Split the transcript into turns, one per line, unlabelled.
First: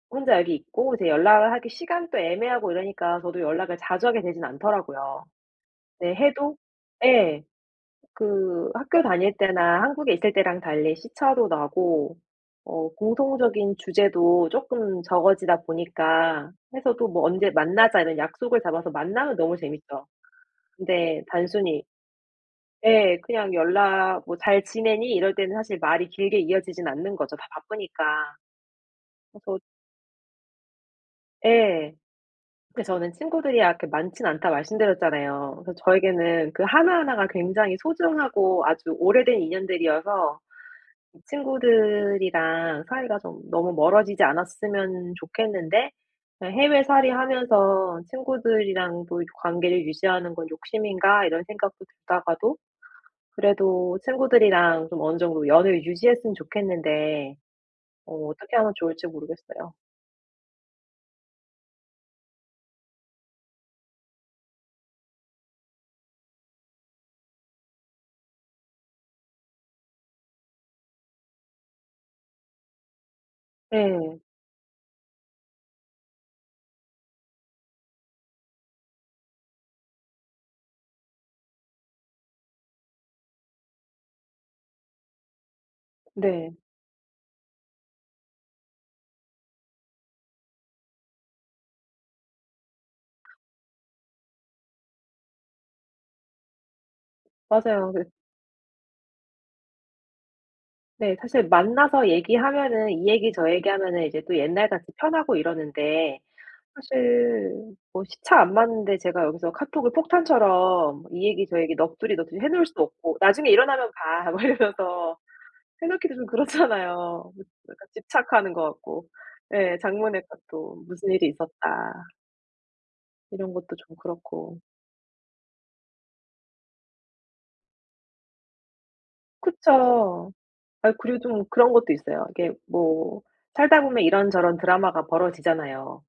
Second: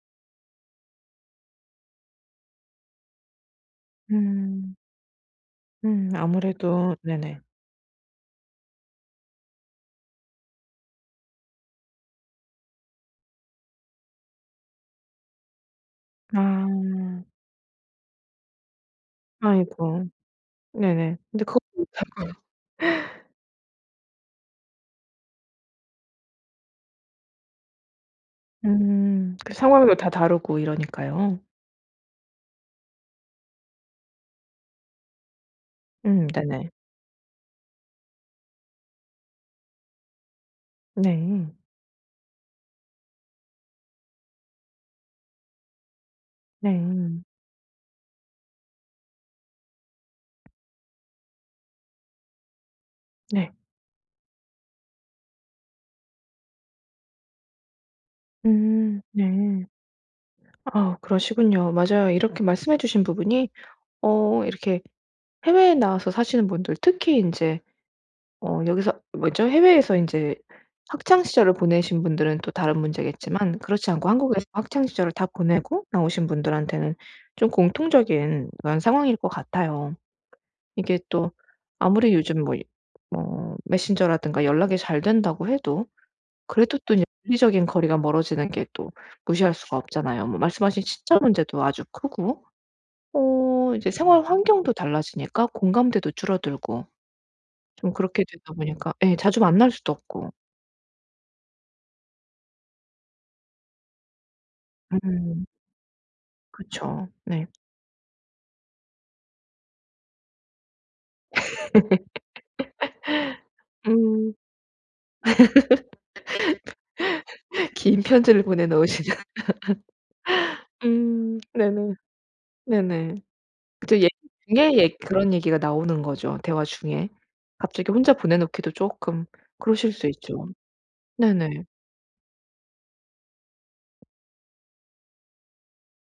혼자 여기 있고 이제 연락을 하기 시간도 애매하고 이러니까 저도 연락을 자주 하게 되진
음.
않더라고요.
음.
네 해도
아무래도 네네.
예. 그 학교 다닐 때나 한국에 있을 때랑 달리 시차도 나고 어 공통적인 주제도 쪼끔 적어지다 보니까 해서 또
아.
뭐 "언제 만나자." 이런 약속을 잡아서 만나면 너무 재밌죠.
아이고. 네네.
근데
근데 그것도
단순히
못할 거 [unintelligible]
예. 그냥 연락 "뭐 잘 지내니?" 이럴 때는 사실 말이 길게 이어지진 않는 거죠 다 바쁘니까.
음. 그
그래서
상황도 다 다르고 이러니까요.
예. 그 저는 친구들이 아 그렇게 많진 않다 말씀드렸잖아요. 그래서
음.
저에게는 그
네네.
하나하나가 굉장히 소중하고 아주 오래된 인연들이어서 그
네.
친구들이랑 사이가 좀 너무 멀어지지 않았으면 좋겠는데 그냥 '해외살이
네.
하면서 친구들이랑도 이렇게 관계를 유지하는 건 욕심인가.' 이런 생각도 들다가도
네.
그래도 친구들이랑 좀 어느 정도 연을 유지했으면 좋겠는데 어 어떻게 하면
음.
좋을지
네.
모르겠어요.
아 그러시군요. 맞아요. 이렇게 말씀해 주신 부분이 어 이렇게 해외에 나와서 사시는 분들 특히 인제 어 여기서 뭐죠, 해외에서 인제 학창 시절을 보내신 분들은 또 다른 문제겠지만 그렇지 않고
예.
한국에서 학창 시절을 다 보내고 나오신 분들한테는 좀 공통적인 그런 상황일 것 같아요. 이게 또 아무리 요즘 뭐 뭐 메신저라든가 연락이 잘 된다고 해도
네.
그래도 또 이제 물리적인 거리가 멀어지는 게 또 무시할 수가 없잖아요. 뭐 말씀하신 시차 문제도 아주 크고. 어 이제 생활 환경도 달라지니까 공감대도 줄어들고.
맞아요.
좀
그래
그렇게 되다 보니까 예 자주 만날 수도 없고.
네. 사실 만나서 얘기하면은 이 얘기 저 얘기 하면은 이제 또 옛날같이 편하고
음.
이러는데
그쵸. 네.
사실 뭐 시차 안 맞는데 제가 여기서 카톡을 폭탄처럼 이 얘기 저 얘기 넋두리 넋두리해 놓을 수도 없고 "나중에 일어나면 봐."
음.
막 이러면서 해 놓기도 좀 그렇잖아요. 너무 약간
긴 편지를
집착하는 것
보내 놓으시죠.
같고 예 장문의 카톡 "무슨 일이
음.
있었다."
네네. 네네.
이런 것도 좀
그쵸 예
그렇고.
[unintelligible] 에 그런 얘기가 나오는 거죠 대화 중에. 갑자기 혼자 보내 놓기도 쪼끔 그러실 수
그쵸.
있죠.
아 그리고 좀
네네.
그런 것도 있어요. 이게 뭐 살다 보면 이런저런 드라마가 벌어지잖아요.